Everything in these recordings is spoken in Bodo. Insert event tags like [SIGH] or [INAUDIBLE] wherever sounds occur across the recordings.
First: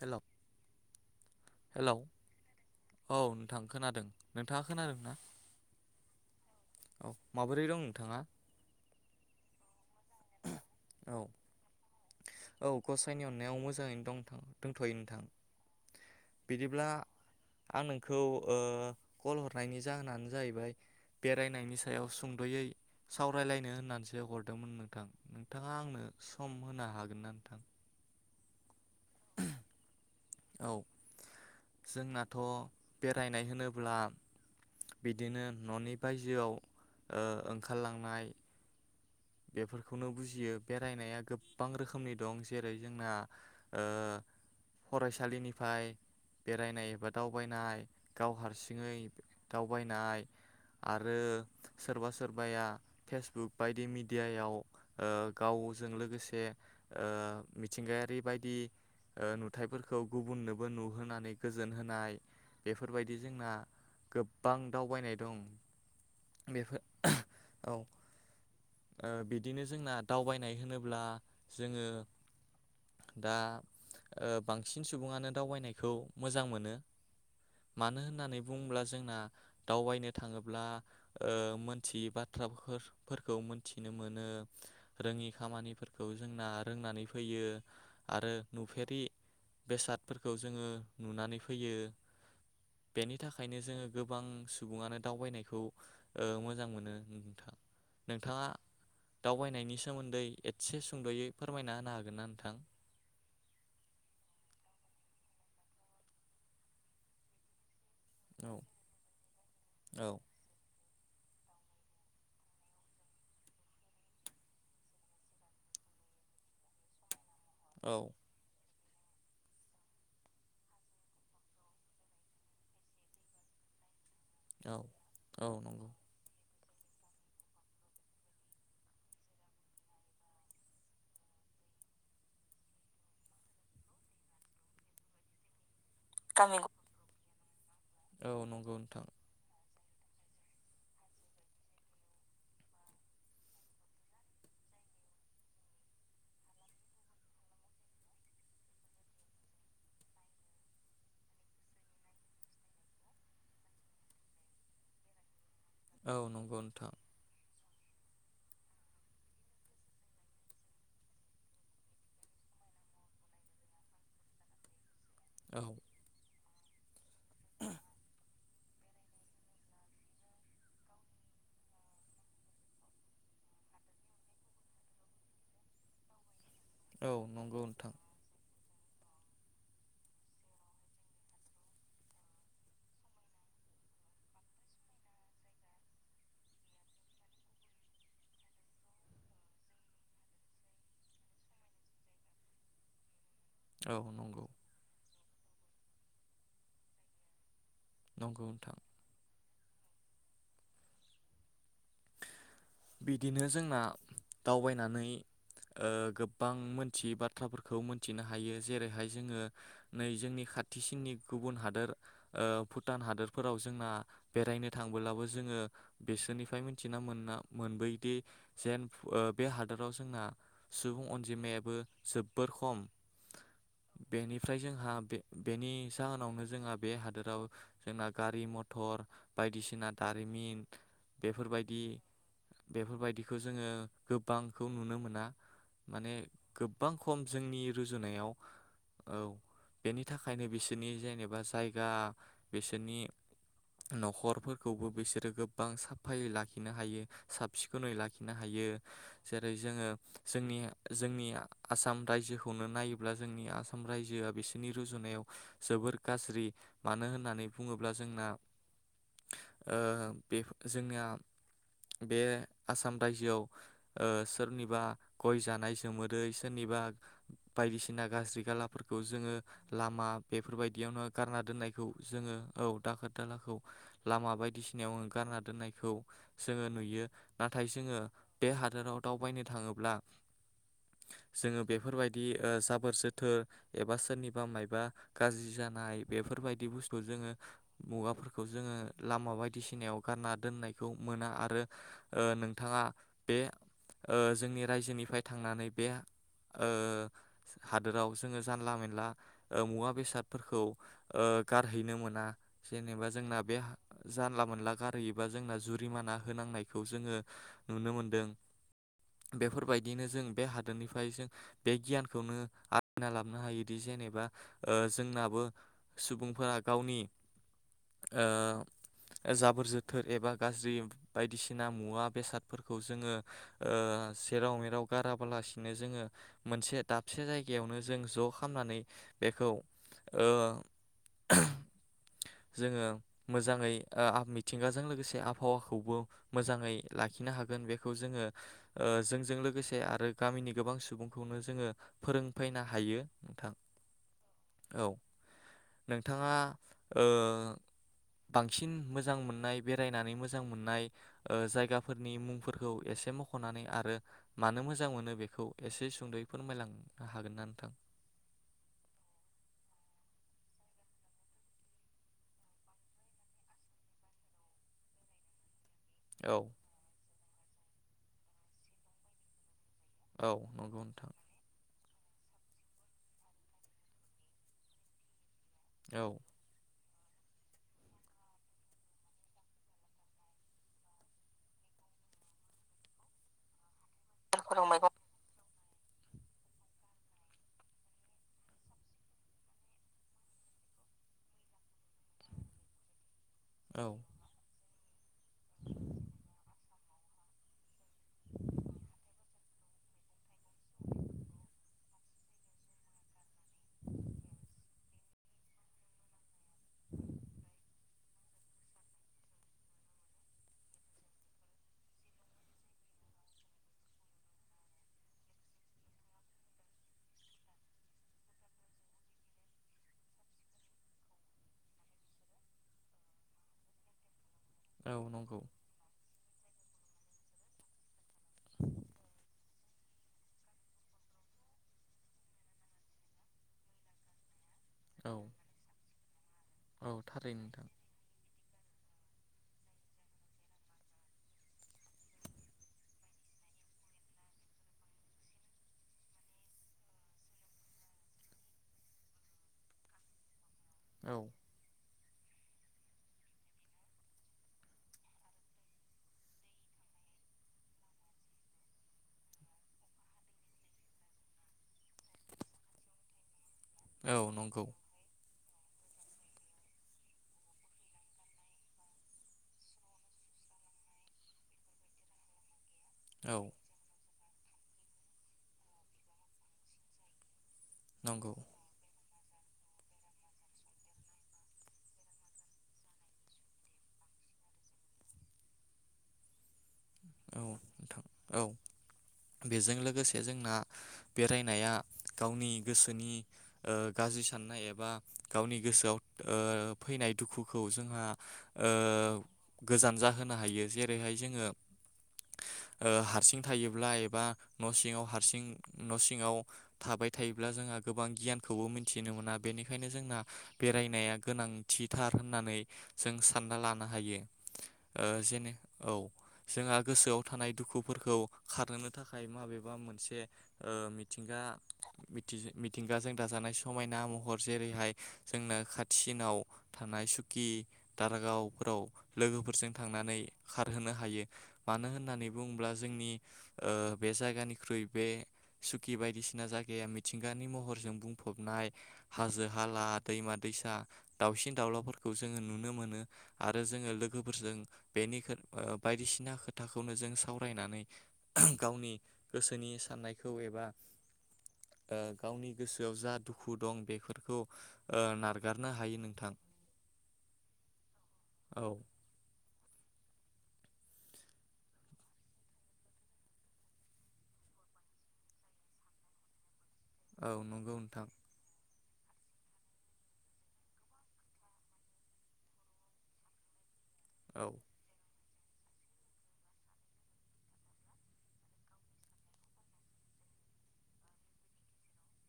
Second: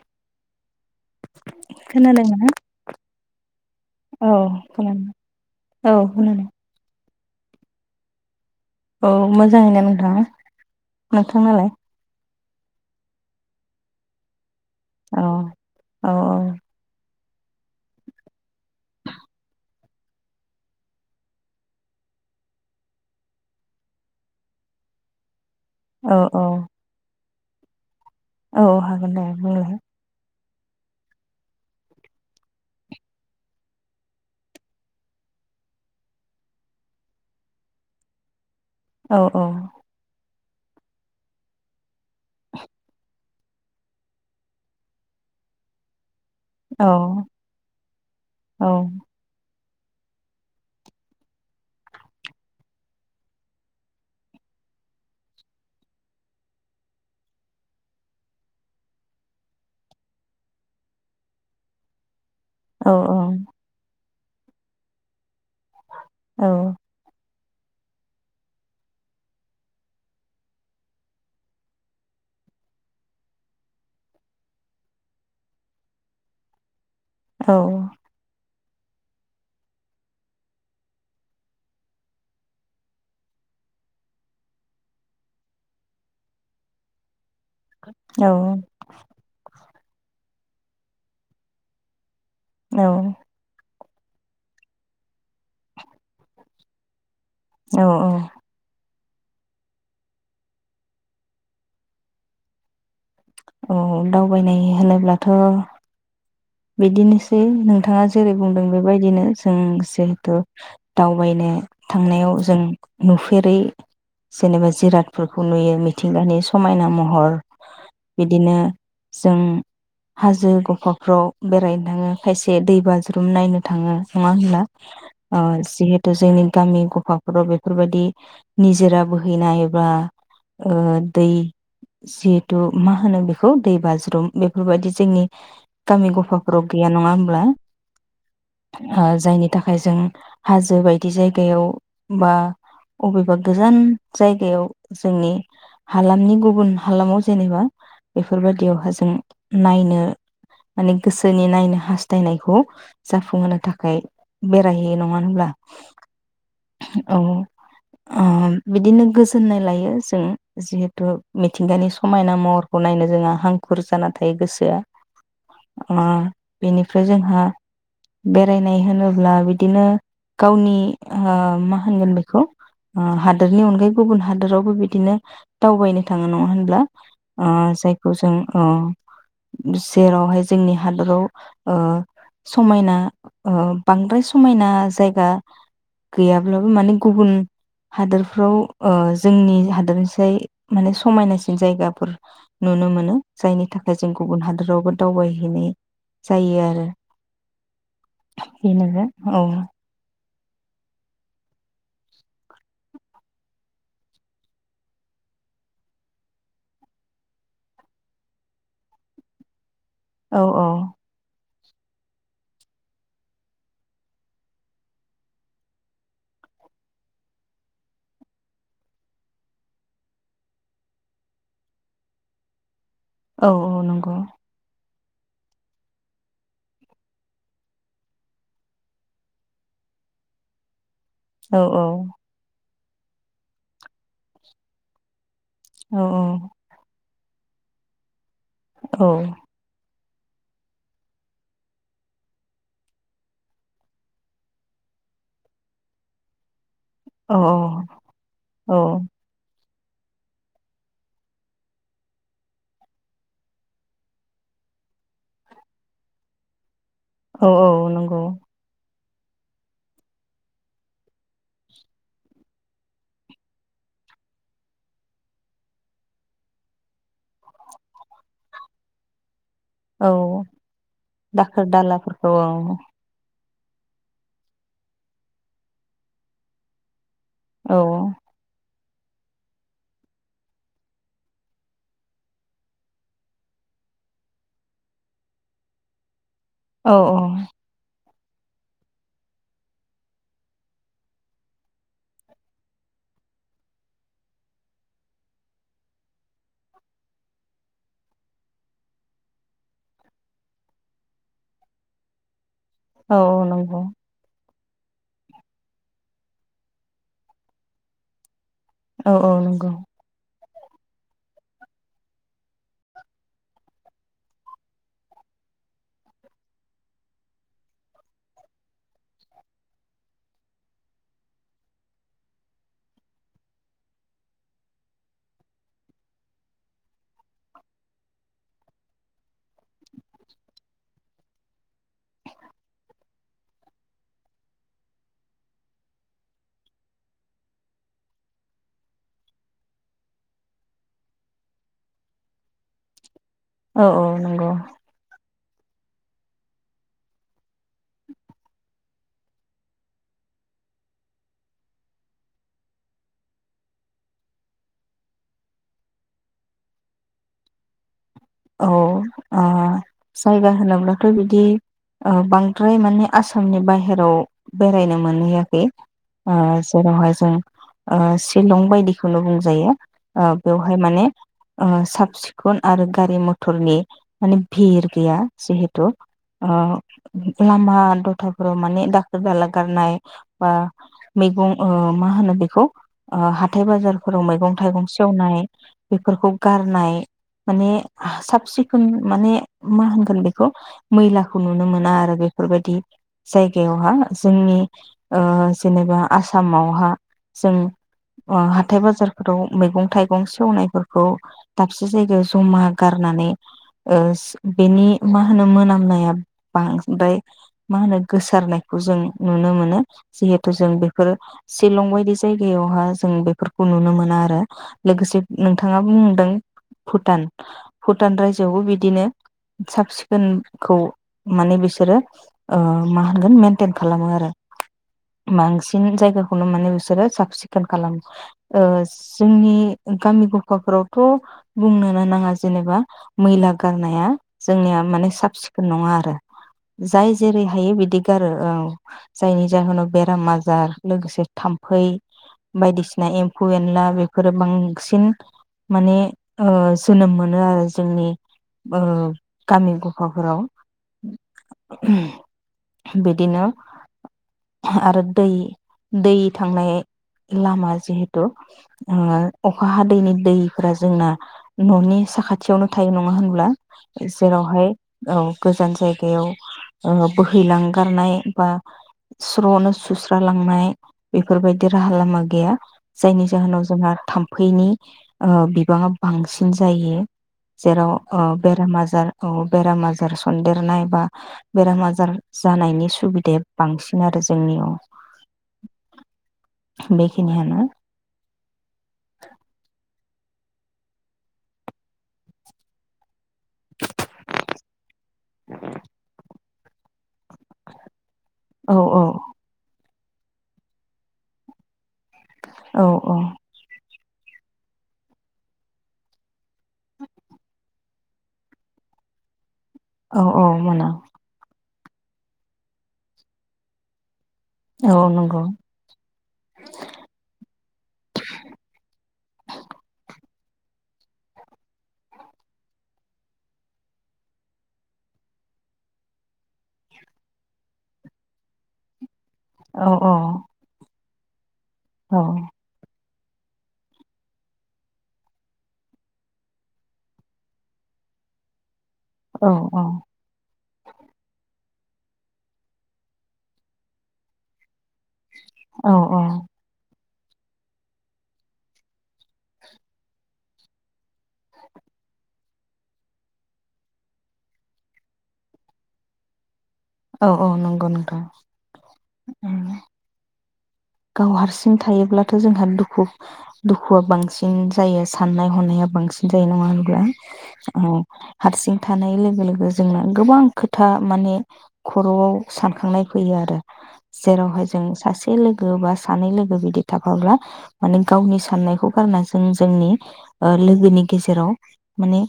हेलौ हेलौ खोनादोंना औ नोंथां खोनादों नोंथाङा खोनादों ना? औ खोनादों औ माबोरै दं नोंथाङा औ मोजाङैनो नों हो औ नोंथांनालाय? औ गसाइनि अननायाव मोजाङैनो दं नोंथां। दंथयो नोंथां औ औ बिदिब्ला आं नोंखौ ओ कल हरनायनि जाहोनानो जाहैबाय बेरायनायनि सायाव सुंदयै सावरायलायनो होननानैसो हरदोंमोन नोंथां नों नोंथाङा आंनो औ औ सम [UNINTELLIGIBLE] हागोनना नोंथां औ हागोन दे बुंलाय औ जोंनाथ बेरायनाय होनोब्ला बिदिनो ननि बायजोआव ओ ओंखारलांनाय औ औ बेफोरखौनो बुजियो बेरायनाया गोबां रोखोमनि दं जेरै जोंना ओ फरायसालिनिफ्राय औ बेरायनाय एबा दावबायनाय गाव हारसिङै दावबायनाय आरो सोरबा सोरबाया फेसबुक बायदि मिद दियायाव ओ गावजों लोगोसे ओ मिथिंगायारि बायदि ओ नुथाइफोरखौ गुबुननोबो नुहोनानै गोजोन होनाय औ बेफोरबायदि जोंना गोब बां दावबायनाय दं। औ बेफोर औ ओ बिदिनो जोंना दावबायनाय होनोब्ला जोङो दा ओ बांसिन सुबुङानो दावबायनायखौ मोजां मोनो। मानो होननानै बुंब्ला जोंना दावबायनो थाङोब्ला ओ मोनथियि बाथ्राफोरफोरखौ थिनो मोनो रोङि खामानिफोरखौ जोंना रोंनानै फै फैयो आरो नुफेरि बेसादफोरखौ जोङो नुनानै फैयो औ बेनि थाखायनो जोङो गोबां सुबुङानो दावबायनायखौ ओ मोजां मोनो ओं औ औ दावबायनायनि सोमोन्दै एतसे सुंदयै फोरमायना होनो हागोनना नोंथां औ दावबायनाय होनोब्लाथ बिदिनोसै नों नोंथाङा जेरै औ बुंदों बेबायदिनो जों औ जिहेथु दावबायनो थांनायाव जों नुफेरै जेनेबा जिरादफोरखौ नुयो मिथिंगानि समायना महर औ बिदिनो जों हाजो गफा फ्राव बेरायनो थाङो खायसे दै बाज्रुम नायनो थाङो नङा होनब्ला औ ओ औ नंगौ जिहेथु जोंनि गामि गफा फोराव बेफोरबायदि निजोरा बोहैनाय बा ओ दै जिहेथु मा होनो बेखौ दै बाज्रुम बेफोरबायदि जोंनि गामि [UNINTELLIGIBLE] गैया नङा होमब्ला? औ नंगौ नोंथां। ओ जायनि थाखाय जों हाजो बायदि जायगायाव बा अबेबा गोजान जायगायाव जोंनि हालामनि गुबुन हालामाव जेनेबा बेफोर बायदियावहााय जों नायनो माने गोसोनि नायनो हास्थायनायखौ जाफुंहोनो थाखाय बेरायहैयो नङा होनब्ला? औ नंगौ नोंथां अ बिदिनो गोजोननाय लायो जों जिहेथु मिथिंगानि समायना महरखौ नायनो जोंहा हांखुर जाना थायो गोसोआ औ ओ बेनिफ्राय जोंहा बेरायनाय होनोब्ला बिदिनो गावनि ओ मा होनगोन बेखौ हादोरनि अनगायै गुबुन हादोरावबो बिदिनो दावबायनो थाङो नङा होन ब्ला औ ओ नंगौ नोंथां जायखौ जों अ जेराव हाय जो जोंनि हादराव ओ समायना बांद्राय समायना जायगा गैयाब्लाबो माने गुबुन हादोरफ्राव ओ जोंनि हादोरनिसाय माने समायनासिन जायगाफोर नुनो मोनो। जायनि थाखाय औ जों गुबुन नंगौ हादोरावबो दावबायो एनै जायो आरो। नंगौ थारै नोंथां नोङो औ। बिदिनो जोंना दावबायनानै ओ गोबां मोनथियै बाथ्राफोरखौ मोनथिनो हायो जेरैहाय जोङो नै औ जोंनि औ खाथिसिननि गुबुन हादर हादोर ओ भुटान हादोरफोराव जोंना बेरायनो थांबोलाबो जोङो बिसोरनिफ्राय मिथिना मोनना मोनबोयोदि जेन ओ बे हादोराव जोंना सुबुं अनजिमायाबो जोबबोर खम औ औ नंगौ बेनिफ्राय जोंहा बे बेनि जाहोनावनो जोंहा बे हादोराव जोंना गारि मथर, बायदिसिना दारिमिन औ बेफोरबायदि औ बेफोरबायदिखौ जोङो गोबांखौ नुनो मोना। औ माने गोबां खम जोंनि रुजुनायाव औ बेनि बिनि थाखायनो बिसोरनि जेनेबा जायगा, बिसोरनि नखरफोरखौबो बिसोरो गोबां साफायै लाखिनो हायो। औ साब सिखोनै लाखिनो हायो औ जेरै जोङो जोंनि जोंनि आसाम रायजोखौनो नायोब्ला जोंनि आसाम रायजोआ बिसोरनि रुजुनायाव जोबोर गाज्रि। मानो होननानै औ औ बुङोब्ला नंगौ जोंना ओ बे जोंनिया बे आसाम रायजोआव ओ सोरनिबा गय जानाय जोमोदै सोरनिबा बायदिसिना गाज्रि गालाफोरखौ जोङो लामा औ बेफोरबायदियावनो गारना दाखोर दोननायखौ दालाफोरखौ जोङो औ दाखोर दालाखौ लामा बायदिसिनायाव गारना दोननायखौ जोङो नुयो नाथाय औ जोङो बे हादोराव दाव बायनो थाङोब्ला जोङो बेफोरबायदि जाबोर जोथोर एबा सोरनिबा मबा गाज्रि जानाय बेफोर बेफोरबायदि बुस्थु औ औ जोङो मुवाफोर बे खौ जोङो लामा बायदिसिनायाव गारना दोननायखौ मोना आरो ओ नोंथाङा बे ओ जोंनि रायजोनिफ्राय थांनानै बे ओ हादोराव जोङो जानला मेनला ओ मुवा बेसादफोरखौ ओ गारहैनो मोना जेनेबा औ जोंना बे नंगौ जानला मोनला गारहैबा जोंना जु रिमाना होनांनायखौ जोङो नुनो मोनदों औ औ नंगौ बेफोरबायदिनो जों बे हा दोनि जों बे गियानखौनो आरजिना लाबोन हायोदि जेनेबा ओ जोंनाबो सुबुंफोरा गावनि ओ जाबोर जोथोर एबा गाज्रि बायदिसिना मुवा बेसादफोरखौ जोङो ओ सेराव-मेराव गाराबालासिनो जोङो मोनसे दाबसे जायगायावनो जों ज' खालामामनानै बेखौ ओ जोङो मोजाङै आ मिथिंगाजों लोगोसे आबहावाखौबो मोजाङै लाखिनो हागोन बेखौ जोङो जोंजों लोगोसे आरो गामिनि गोबां सुबुंखौनो जोङो फोरोंफैनो हायो नोंथां औ औ नंगौ। औ नोंथाङा ओ बांसिन मोजां मोननाय बेरायनानै मोजां मोजां मोननाय जायगाफोरनि मुंफोरखौ एसे मखनानै आरो मानो मोजां मोनो बेखौ एसे सुंदयै फोरमायलांनो हागोन ना नोंथां। औ आ जायगा होनोब्लाथ बिदि बांद्राय माने आसामनि बाहेराव बेरायनो मोनहैयाखै। आ औ जेरावहाय जों शिलं बायदिखौनो बुंजायो। औ ओ बेवहाय नंगौ माने नोंथां ओ सा सिखोन आरो गारि मथरनि माने भिर गैया। जिहेथु औ ओ। लामा दथाफोराव माने दाखोर दाला गारनाय बा मैगं ओ मा होनो बेखौ ओ हाथाय बाजार फोराव औ मैगं थाइगं सेवनाय। बेफोरखौ गारनाय माने। साब सिखुन माने मा होनगोन बेखौ मैलाखौ नुनो मोना आरो बेफोरबायदि जायगायावहा जोंनि। ओ जेनेबा आसामावहा जों ओ‌ हाथाय बाजारफोराव मैगं थाइगं सेवनायफोरखौ दाबसे जायगायाव जमा। गारनानै बेनि मा होनो मोनामनाया बांद्राय मा होनो गोसारनायखौ जों नुनो मोनो जिहेथु जों बेफोर शिलं बायदि जायगायावहा जों बेफोरखौ नुनो मोना आरो लोगोसे नोंथाङा बुंदों भुटान भुटान राज्योआवबो बिदिनो साब सिखोनखौ माने बिसोरो ओ मा होनगोन मेेनटेन खालामो आरो। औ नंगौ बांसिन जायगाखौनो माने रो‌ साफ सिखोन खालामो ओ जोंनि। गामि गफाफोरावथ बुंनो नो नाङा जेनेबा मैला गारनाया। जोंनिया माने औ साब सिखोन नङा आरो औ जाय थारैनो जेरै नोंथां हायो बिदि गारो औ। जायनि जाहोनाव बेराम आजार लोगोसे थाम्फै बायदिसिना एम्फौ एनला बेफोरो बांसिन माने ओ जोनोम मोन मोनो आरो जोंनि ओ गामि गफाफोराव‌ औ [UNINTELLIGIBLE] बिदिनो आरो दै दै थांनाय लामा जिहेथु ओ अखा हादैनि दैफोरा जोंना न'नि साखाथियावनो थायो नङा होनब्ला? औ नंगौ जेरावहाय औ गोजान जायगायाव ओ बोहैलांगारनाय बा स्र'नो सुस्रालांनाय बेफोरबायदि राहा लामा गैया। जायनि औ जाहोनाव जोंहा थाम्फैनि ओ बिबाङा बांसिन जायो। जेराव ओ नंगौ बेराम आजार औ बेराम आजार सन्देरनाय बा बेराम आजार जानायनि सुबिदाया बांसिन आरो जोंनियाव। औ बेखिनियानो नोंथां औ बेजों लोगोसे जोंना बेरायनाया गावनि गोसोनि ओ गाज्रि साननाय एबा गावनि गोसोआव ओ फैनाय दुखुखौ जोंहा ओ औ गोजान जा होनो हायो जेरैहाय जोङो औ ओ औ हारसिं थायोब्ला एब बा न' सिङाव हारसिं न' सिङाव थाबाय थायोब्ला जोंहा गोबां गियानखौबो मिथिनो मोना बेनिखायनो जोंना औ औ मोना बेरायनाया गोनां थिथार होननानै जों सानना लानो हायो ओ औ नंगौ जेनो औ जोंहा गोसोआव थानाय दुखुफोरखौ खारहोनो थाखाय माबेबा मोनसे ओ मिथिंगा मिथिजो मिथिंगाजों दाजानाय समायना महर जेरैहाय जोंना खाथिसिनाव थानाय सुकि दारागावफोराव लोगोफोरजों औ औ थांनानै खारहोनो हायो मानो औ होननानै बुङोब्ला जोंनि ओ बे जायगानिख्रुइ बे सुकि बायदिसिना जायगाया मिथिंगानि महरजों बुंफबनाय हाजो औ हाला दैमा दैसा दाउसिन दाउलाफोरखौ जोङो नुनो मोनो आरो जोङो लोगोफोरजों बेनि गोथ ओ औ बायदिसि ना औ खोथाखौनो जों सा आव रायनानै गावनि गोसोनि साननायखौ एबा ओ गावनि गोसोआव जा दुखु दं बेफोरखौ ओ नारगारनो हायो नोंथां। औ औ नंगौ नोंथां। औ गाव हारसिं थायोब्लाथ जोंहा दुखु दुखुआ बांसिन जायो साननाय हनाया बांसिन जायो नङा होन ब्ला औ नंगौ अ नोंथां हारसिं थानाय लोगो लोगो जोंना गोबां खोथा माने खर'आव सानखांनाय फैयो आरो औ जेरावहाय जों सासे [UNINTELLIGIBLE] गो बा सानै लोगो बिदि थाफाब्ला माने गावनि साननायखौ गारना जों जोंनि ओ लोगोनि गेजेराव माने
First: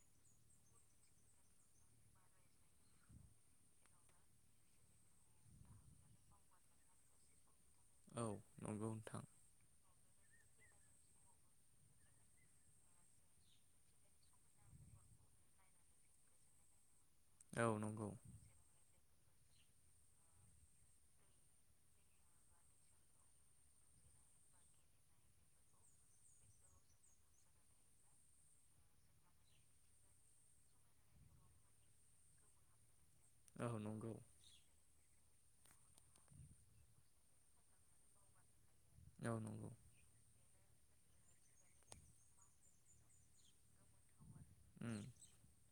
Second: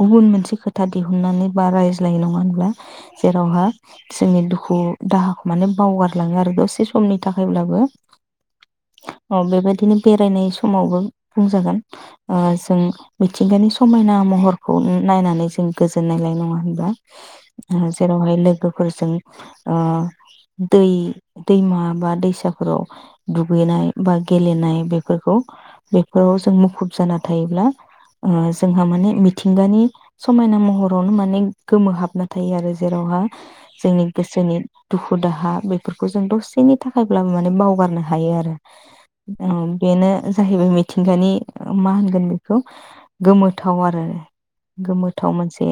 गुबुन मोनसे खोथा दिहुननानै बा रायज्लायो नङा होनब्ला जेरावहा जोंनि दुखु दाहाखौ माने बावगारलाङो आरो दसे समनि थाखायब्ला बो औ नंगौ नोंथां ओ बेबायदिनो बेरायनाय समावबो बुंजागोन ओ जों मिथिंगानि समायना महरखौनो नायनानै जों गोजोनाय लायो नङा होमबा? औ ओ नंगौ जेरावहाय लोगोफोरजों ओ दै दैमा बा दैसा फोराव दुगैनाय बा गेलेनाय बेफोरखौ बेफोराव जों मुखुब जाना थायोब्ला ओ जोंहा माने मिथिंगानि समायना महरावनो माने गोमोहाबना थायो आरो जेरावहा औ जोंनि नंगौ गोसोनि दुखु दाहा बे फोरखौ जों दसेनि थाखायब्लाबो माने बावगारनो हायो आरो औ नंगौ ओम बेनो जाहैबाय मि थिंगानि ओ मा होनगोन बेखौ गोमोथाव आरो उम गोमोथाव मोनसे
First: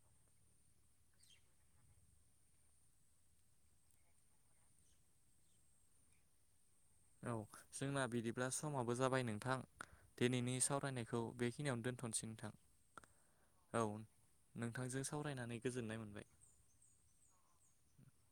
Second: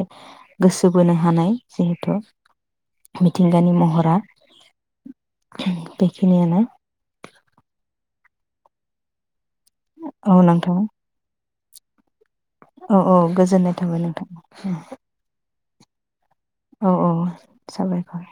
गोसो बोनो हानाय जिहेथु मिथिंगानि महरा बेखिनियानो औ जोंना बिदिब्ला समाबो जाबाय नोंथां। औ दिनैनि नोंथां सावरायनायखौ बेखि खिनियाव दोन औ औ गोजोननाय थाबाय नोंथां। नोंथांजों सावरायनानै गोजोननाय मोनबाय। औ औ साबायखर